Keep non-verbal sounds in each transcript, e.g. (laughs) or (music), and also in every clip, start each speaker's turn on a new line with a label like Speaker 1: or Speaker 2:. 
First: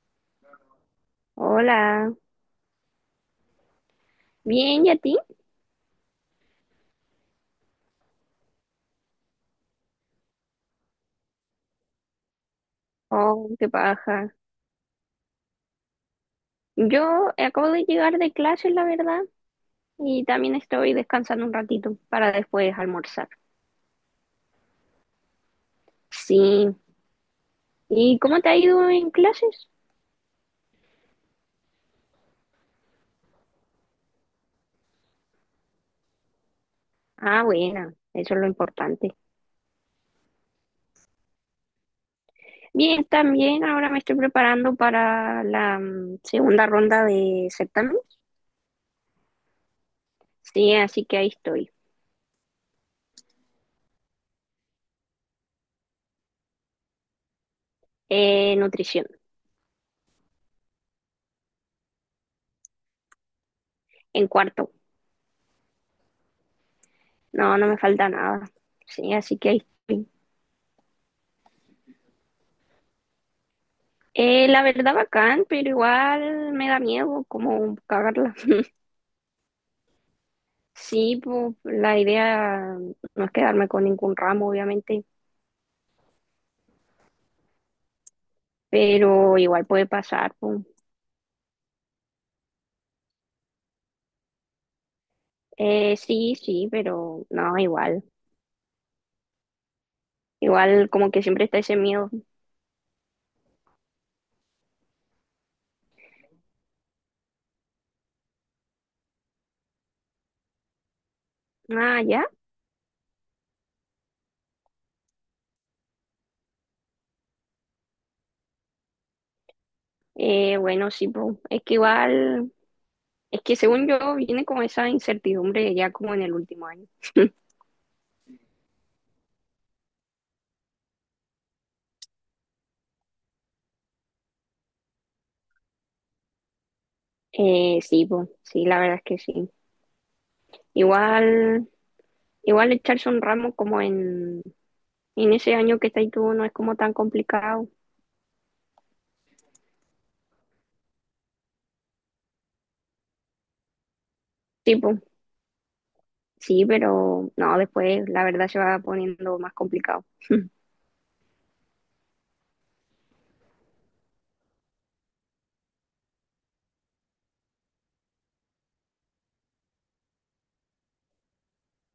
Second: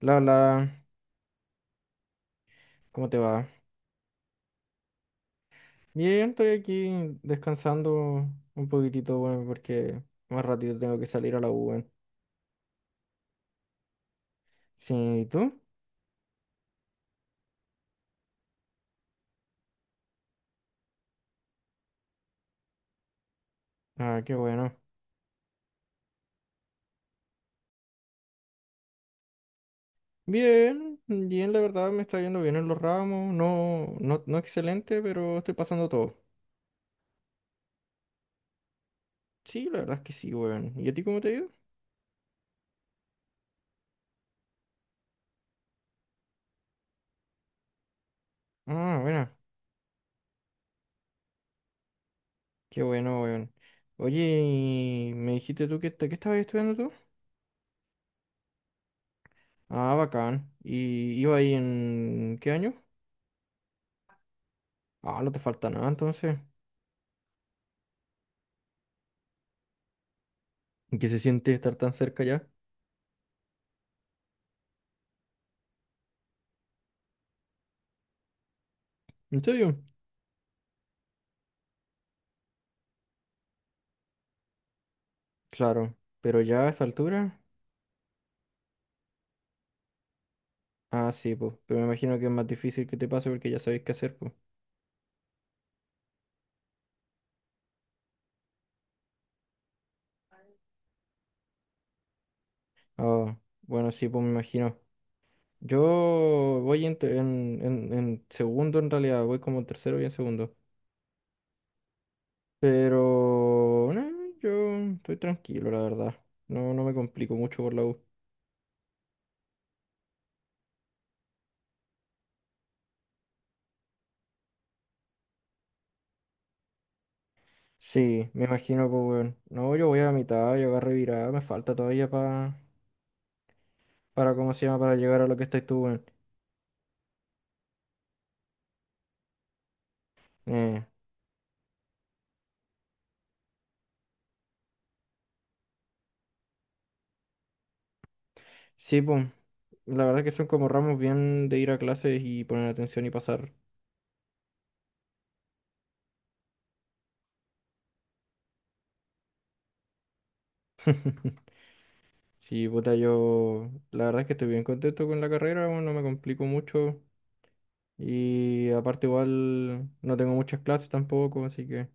Speaker 1: La, la,
Speaker 2: Hola,
Speaker 1: ¿Cómo te va?
Speaker 2: bien, ¿y a ti?
Speaker 1: Bien, estoy aquí descansando un poquitito, bueno, porque más ratito tengo que salir a la U, weón.
Speaker 2: Oh, qué paja.
Speaker 1: Sí, ¿y tú?
Speaker 2: Yo acabo de llegar de clases, la verdad, y también estoy descansando un ratito para después almorzar.
Speaker 1: Ah, qué bueno.
Speaker 2: Sí. ¿Y cómo te ha ido en clases?
Speaker 1: Bien, bien, la verdad me está yendo bien en los ramos, no excelente, pero estoy pasando todo.
Speaker 2: Ah, buena, eso es lo importante.
Speaker 1: Sí, la verdad es que sí, weón. ¿Y a ti cómo te ha ido?
Speaker 2: Bien, también ahora me estoy preparando para la segunda ronda de certamen.
Speaker 1: Ah, bueno,
Speaker 2: Sí, así que ahí estoy.
Speaker 1: qué bueno, weón. Oye, y me dijiste tú que estabas estudiando tú.
Speaker 2: Nutrición,
Speaker 1: Ah, bacán. ¿Y iba ahí en qué año?
Speaker 2: en cuarto.
Speaker 1: Ah, no te falta nada entonces.
Speaker 2: No, no me falta nada. Sí, así que ahí estoy.
Speaker 1: ¿Y qué se siente estar tan cerca ya?
Speaker 2: La verdad bacán, pero igual me da miedo como cagarla. (laughs)
Speaker 1: ¿En serio?
Speaker 2: Sí, pues la idea no es quedarme con ningún ramo, obviamente,
Speaker 1: Claro, pero ya a esa altura.
Speaker 2: pero igual puede pasar, pues.
Speaker 1: Ah, sí, pues. Pero me imagino que es más difícil que te pase porque ya sabéis qué hacer, pues.
Speaker 2: Sí, sí, pero no, igual. Igual como que siempre está ese miedo.
Speaker 1: Ah, bueno, sí, pues me imagino. Yo voy en segundo, en realidad. Voy como en tercero y en segundo.
Speaker 2: Ah, ya.
Speaker 1: Pero. No, yo estoy tranquilo, la verdad. No, no me complico mucho por la U.
Speaker 2: Bueno, sí, pues. Es que igual, es que según yo viene como esa incertidumbre ya como en el último año.
Speaker 1: Sí, me imagino, pues, weón. No, yo voy a la mitad, yo agarré virada. Me falta todavía para. Para, ¿cómo se llama? Para llegar a lo que estás tú, weón.
Speaker 2: Sí, pues, sí, la verdad es que sí.
Speaker 1: Eh,
Speaker 2: Igual, igual echarse un ramo como en ese año que estás tú no es como tan complicado.
Speaker 1: Sí, pues, la verdad que son como ramos bien de ir a clases y poner atención y pasar.
Speaker 2: Sí. Tipo, sí, pero no, después la verdad se va poniendo más complicado.
Speaker 1: (laughs) Sí, puta, yo la verdad es que estoy bien contento con la carrera, bueno, no me complico mucho y aparte igual no tengo muchas clases tampoco, así que...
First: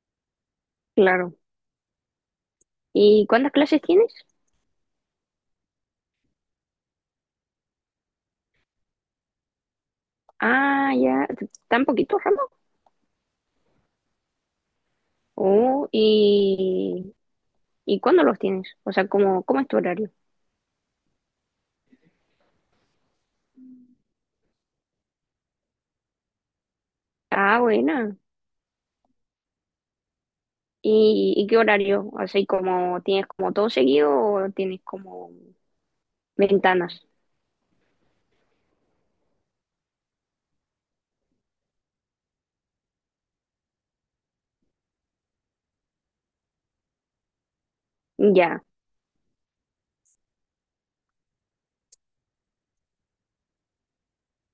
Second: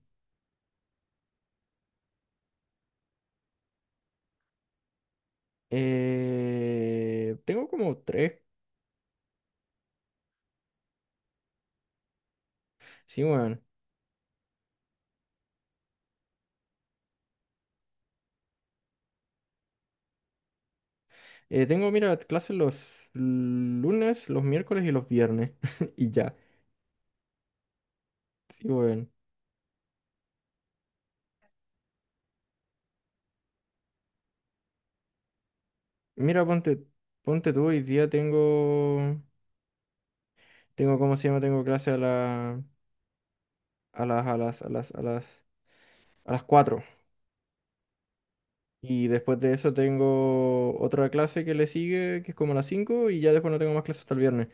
Speaker 2: Claro. ¿Y cuántas clases tienes?
Speaker 1: Tengo como tres,
Speaker 2: Ah, ya, tan poquitos Ramón.
Speaker 1: sí, bueno.
Speaker 2: Oh, ¿y cuándo los tienes? O sea, ¿cómo, cómo es tu horario?
Speaker 1: Tengo, mira, clases los lunes, los miércoles y los viernes (laughs) y ya,
Speaker 2: Ah, buena.
Speaker 1: sí, bueno.
Speaker 2: Y qué horario? ¿Así como tienes como todo seguido o tienes como
Speaker 1: Mira, ponte,
Speaker 2: ventanas?
Speaker 1: ponte tú, hoy día tengo... Tengo, ¿cómo se llama? Tengo clase a las, a las, a las, a las, a las 4.
Speaker 2: Ya,
Speaker 1: Y después de eso tengo otra clase que le sigue, que es como a las 5 y ya después no tengo más clases hasta el viernes.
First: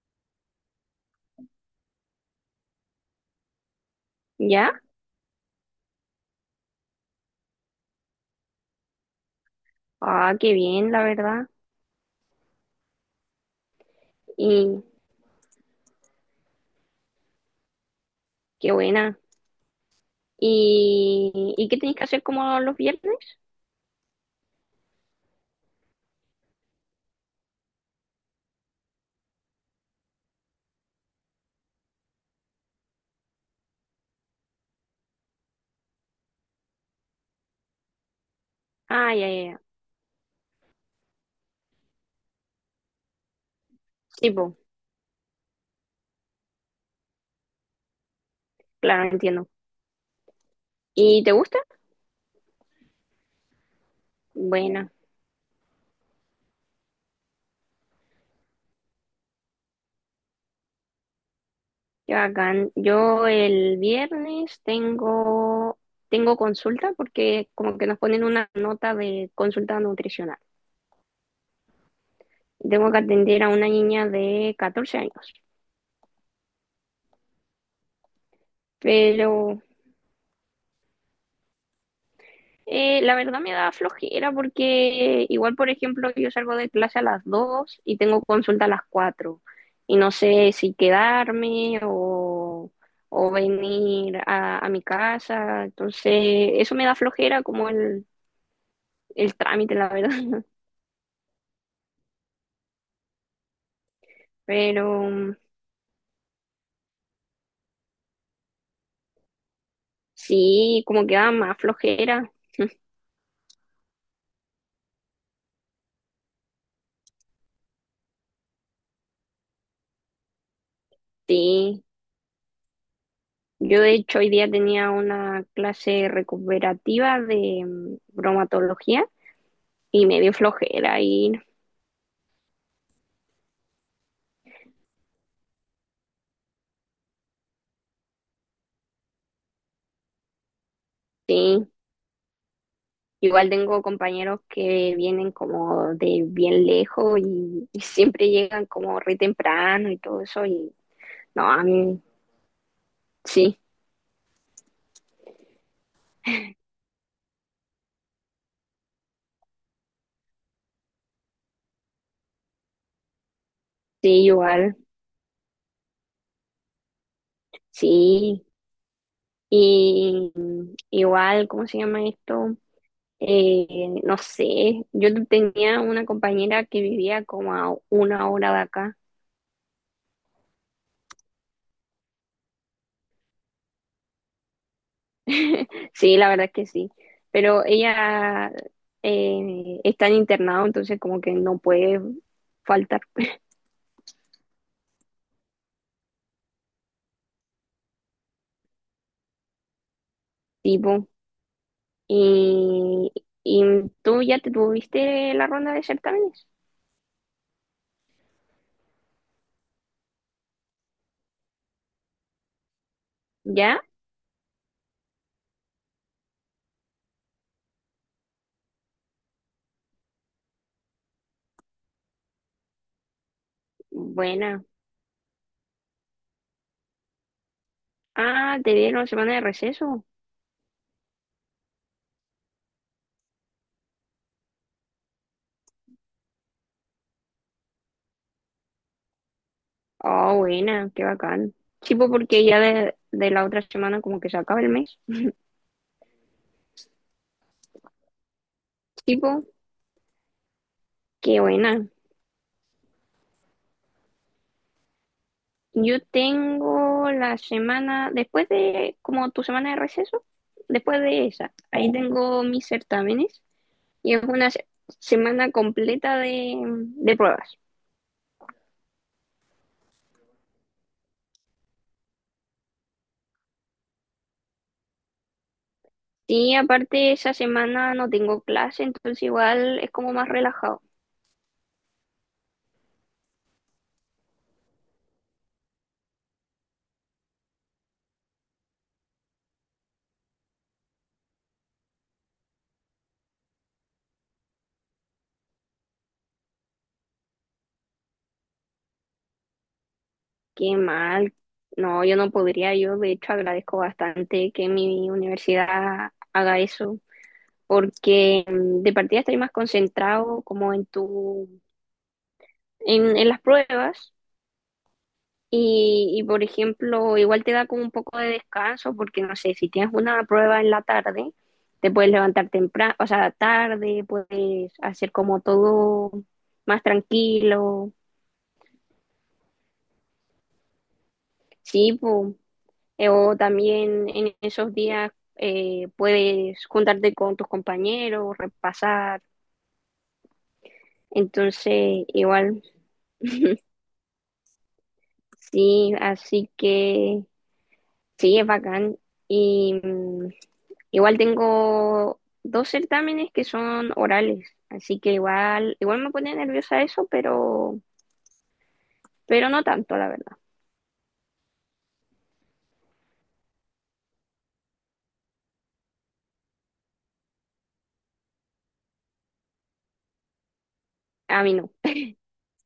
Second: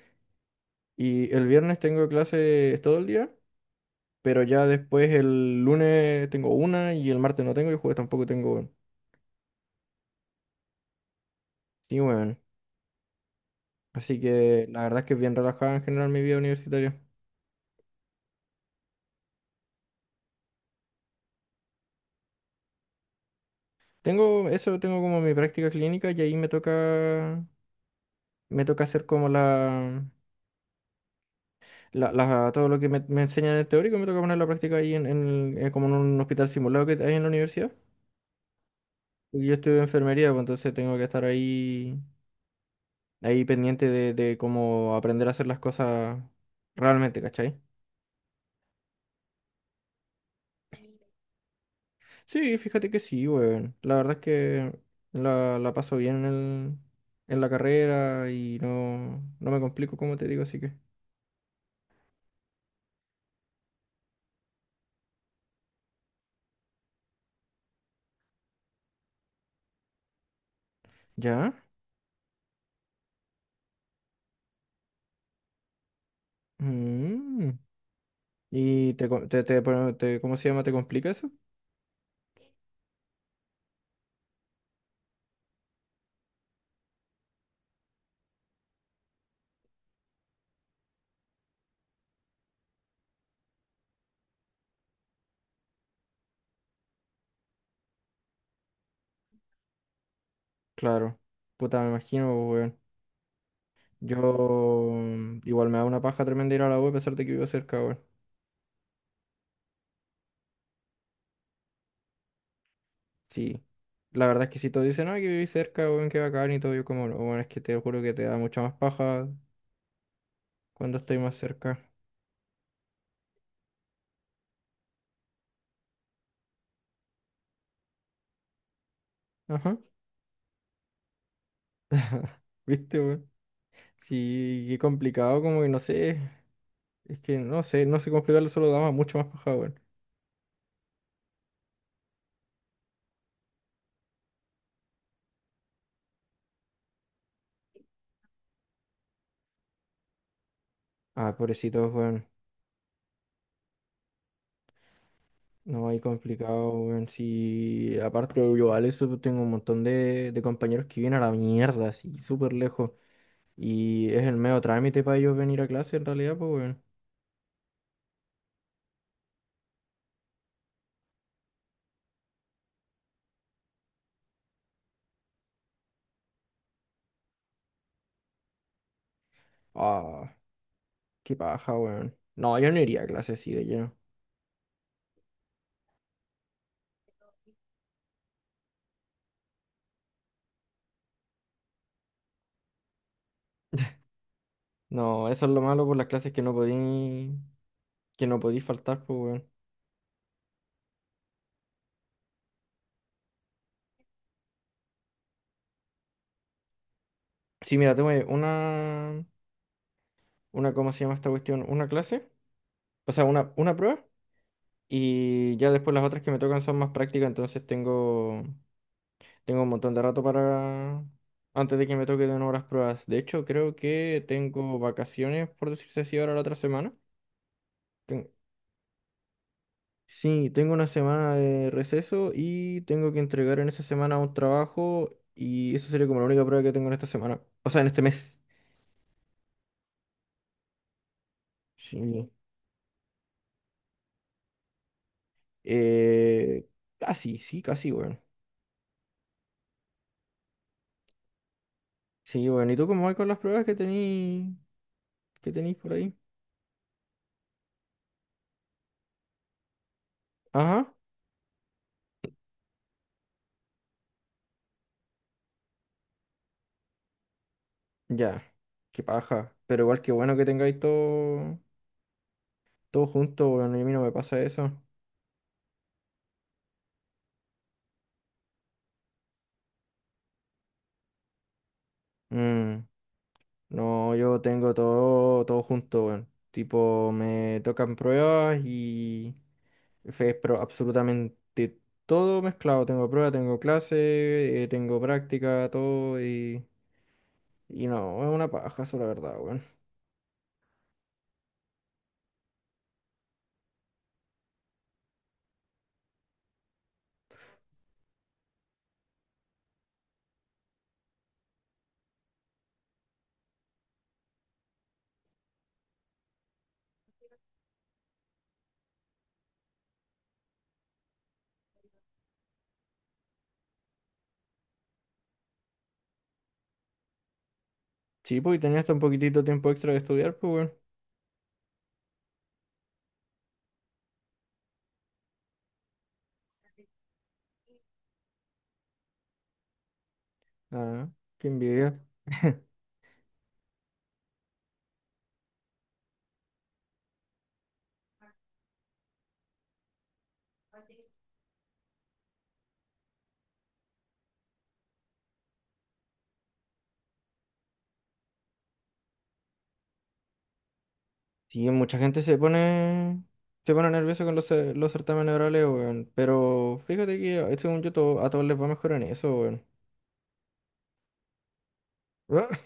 Speaker 1: Y el viernes tengo clases todo el día, pero ya
Speaker 2: ya.
Speaker 1: después el lunes tengo una y el martes no tengo y el jueves tampoco tengo, weón.
Speaker 2: Ah, qué bien, la verdad.
Speaker 1: Sí, weón. Así que
Speaker 2: Y
Speaker 1: la verdad es que es bien relajada en general mi vida universitaria.
Speaker 2: qué buena. ¿Y, y qué tenéis que hacer como los viernes?
Speaker 1: Tengo eso, tengo como mi práctica clínica y ahí me toca hacer como todo lo que me enseñan en el teórico me toca poner en la práctica ahí en como en un hospital simulado que hay en la universidad.
Speaker 2: Ah, ya, ya,
Speaker 1: Porque yo
Speaker 2: ya.
Speaker 1: estudio enfermería, pues entonces tengo que estar ahí, ahí pendiente de,
Speaker 2: Sí,
Speaker 1: de
Speaker 2: pues,
Speaker 1: cómo aprender a hacer las cosas realmente, ¿cachai?
Speaker 2: claro, entiendo. ¿Y te gusta?
Speaker 1: Sí, fíjate que sí, weón. La verdad es que
Speaker 2: Bueno,
Speaker 1: la paso bien en la carrera y no, no me complico, como te digo, así que.
Speaker 2: qué bacán. Yo el viernes tengo, tengo consulta porque como que nos ponen una nota de consulta nutricional.
Speaker 1: ¿Ya?
Speaker 2: Tengo que atender a una niña de 14 años.
Speaker 1: Mm. ¿Y te, co- te,
Speaker 2: Pero
Speaker 1: te, pro- te- cómo se llama? ¿Te complica eso?
Speaker 2: La verdad me da flojera porque igual, por ejemplo, yo salgo de clase a las 2 y tengo consulta a las 4 y no sé si quedarme o venir a mi casa. Entonces, eso me da flojera como el trámite, la verdad.
Speaker 1: Claro. Puta, me imagino, weón.
Speaker 2: (laughs)
Speaker 1: Yo
Speaker 2: Pero
Speaker 1: igual me da una paja tremenda ir a la U a pesar de que vivo cerca, weón.
Speaker 2: sí, como que da más flojera.
Speaker 1: Sí. La verdad es que si todos dicen, ay, que viví cerca, weón, que bacán y todo, yo como, no, weón, es que te juro que te da mucha más paja cuando estoy más cerca.
Speaker 2: Sí, yo de hecho hoy día tenía una clase recuperativa de bromatología
Speaker 1: Ajá,
Speaker 2: y me dio flojera ir.
Speaker 1: (laughs) ¿viste, weón? Sí, qué complicado, como que no sé. Es que no sé, no sé cómo explicarlo, solo da mucho más paja, weón.
Speaker 2: Sí. Igual tengo compañeros que vienen como de bien lejos y siempre llegan como re temprano y todo eso. Y
Speaker 1: Ah,
Speaker 2: no, a
Speaker 1: pobrecitos,
Speaker 2: mí
Speaker 1: weón.
Speaker 2: sí,
Speaker 1: No, hay complicado, weón. Sí, aparte yo, al eso pues, tengo un montón de compañeros que vienen a la mierda, así, súper lejos. Y es
Speaker 2: sí,
Speaker 1: el medio
Speaker 2: igual,
Speaker 1: trámite para ellos venir a clase en realidad, pues, weón.
Speaker 2: sí. Y igual, ¿cómo se llama esto? Eh, no sé, yo tenía una compañera que vivía como a una hora de acá.
Speaker 1: Ah, qué paja, weón. No, yo no iría a clase así de lleno.
Speaker 2: (laughs) Sí, la verdad es que sí. Pero ella está en internado, entonces como que no puede faltar
Speaker 1: No, eso es lo malo por las clases que no podí faltar, pues, weón.
Speaker 2: tipo. Y, y tú ya te tuviste la ronda de certámenes.
Speaker 1: Sí, mira, tengo una, ¿cómo se llama esta cuestión? Una clase, o sea, una
Speaker 2: ¿Ya?
Speaker 1: prueba. Y ya después las otras que me tocan son más prácticas, entonces tengo un montón de rato para, antes de que me toque de nuevo las pruebas. De hecho, creo que
Speaker 2: Buena.
Speaker 1: tengo vacaciones, por decirse así, ahora la otra semana. Ten-
Speaker 2: Ah, te dieron la semana de receso.
Speaker 1: Sí, tengo una semana de receso y tengo que entregar en esa semana un trabajo y esa sería como la única prueba que tengo en esta semana. O sea, en este mes.
Speaker 2: Oh, buena, qué bacán. Tipo,
Speaker 1: Sí.
Speaker 2: porque ya de la otra semana como que se acaba el mes.
Speaker 1: Eh, casi, sí, sí, casi, bueno.
Speaker 2: Tipo, qué buena.
Speaker 1: Sí, bueno. ¿Y tú cómo vas con las pruebas que tenéis por
Speaker 2: Yo
Speaker 1: ahí?
Speaker 2: tengo la semana, después de, como tu semana de receso,
Speaker 1: Ajá,
Speaker 2: después de esa, ahí tengo mis certámenes y es una semana completa de pruebas.
Speaker 1: ya. Qué paja. Pero igual que bueno que tengáis todo, todo junto, bueno. Y a mí no me pasa eso.
Speaker 2: Sí, aparte esa semana no tengo clase, entonces igual es como más relajado.
Speaker 1: Mm, no, yo tengo todo, todo junto, bueno. Tipo, me tocan pruebas y... Fue pero absolutamente todo mezclado. Tengo prueba, tengo clase, tengo práctica, todo y no, es una paja eso, la verdad, weón.
Speaker 2: Qué mal. No, yo no podría. Yo de hecho agradezco bastante que mi universidad haga eso, porque de partida estoy más concentrado como en en las pruebas y por ejemplo igual te da como un poco de descanso, porque no sé, si tienes una prueba en la tarde, te puedes levantar temprano, o sea, tarde, puedes hacer como todo más tranquilo.
Speaker 1: Sí, pues y tenía hasta un poquitito tiempo extra de estudiar, pues weón.
Speaker 2: Sí, pu. O también en esos días puedes juntarte con tus compañeros, repasar.
Speaker 1: Ah, qué envidia.
Speaker 2: Entonces, igual, sí, así que sí, es bacán. Y igual tengo dos certámenes que son orales, así que igual, igual me pone nerviosa eso, pero no tanto, la verdad.
Speaker 1: Sí, mucha gente se pone nerviosa con los certámenes orales, weón. Pero fíjate que según yo todo, a todos les va mejor en eso, weón.
Speaker 2: A mí no.
Speaker 1: (laughs) Ah,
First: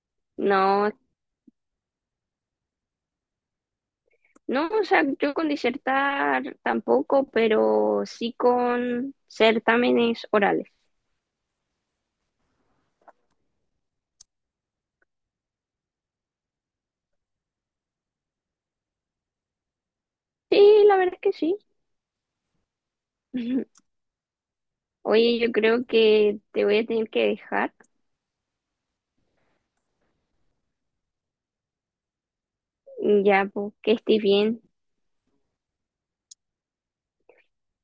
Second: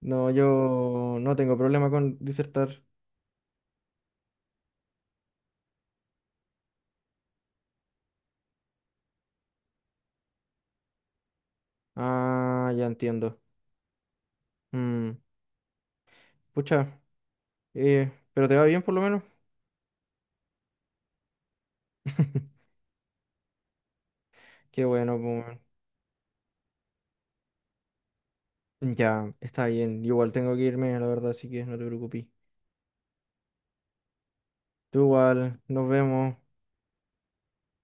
Speaker 1: no,
Speaker 2: No,
Speaker 1: yo no tengo problema con disertar.
Speaker 2: no, o sea, yo con disertar tampoco, pero sí con certámenes orales.
Speaker 1: Ah, ya entiendo. Mm, pucha, pero te va bien por lo menos.
Speaker 2: Sí, la verdad es que sí.
Speaker 1: (laughs)
Speaker 2: (laughs)
Speaker 1: Qué bueno,
Speaker 2: Oye, yo
Speaker 1: pues,
Speaker 2: creo que te voy a tener que dejar
Speaker 1: weón. Ya, está bien. Igual tengo que irme, la verdad, así que no te preocupes.
Speaker 2: ya, pues, que estés bien.
Speaker 1: Tú igual, nos vemos.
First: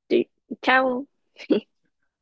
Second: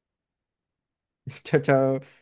Speaker 2: Sí, chao.
Speaker 1: (laughs) Chao,
Speaker 2: (laughs)
Speaker 1: chao.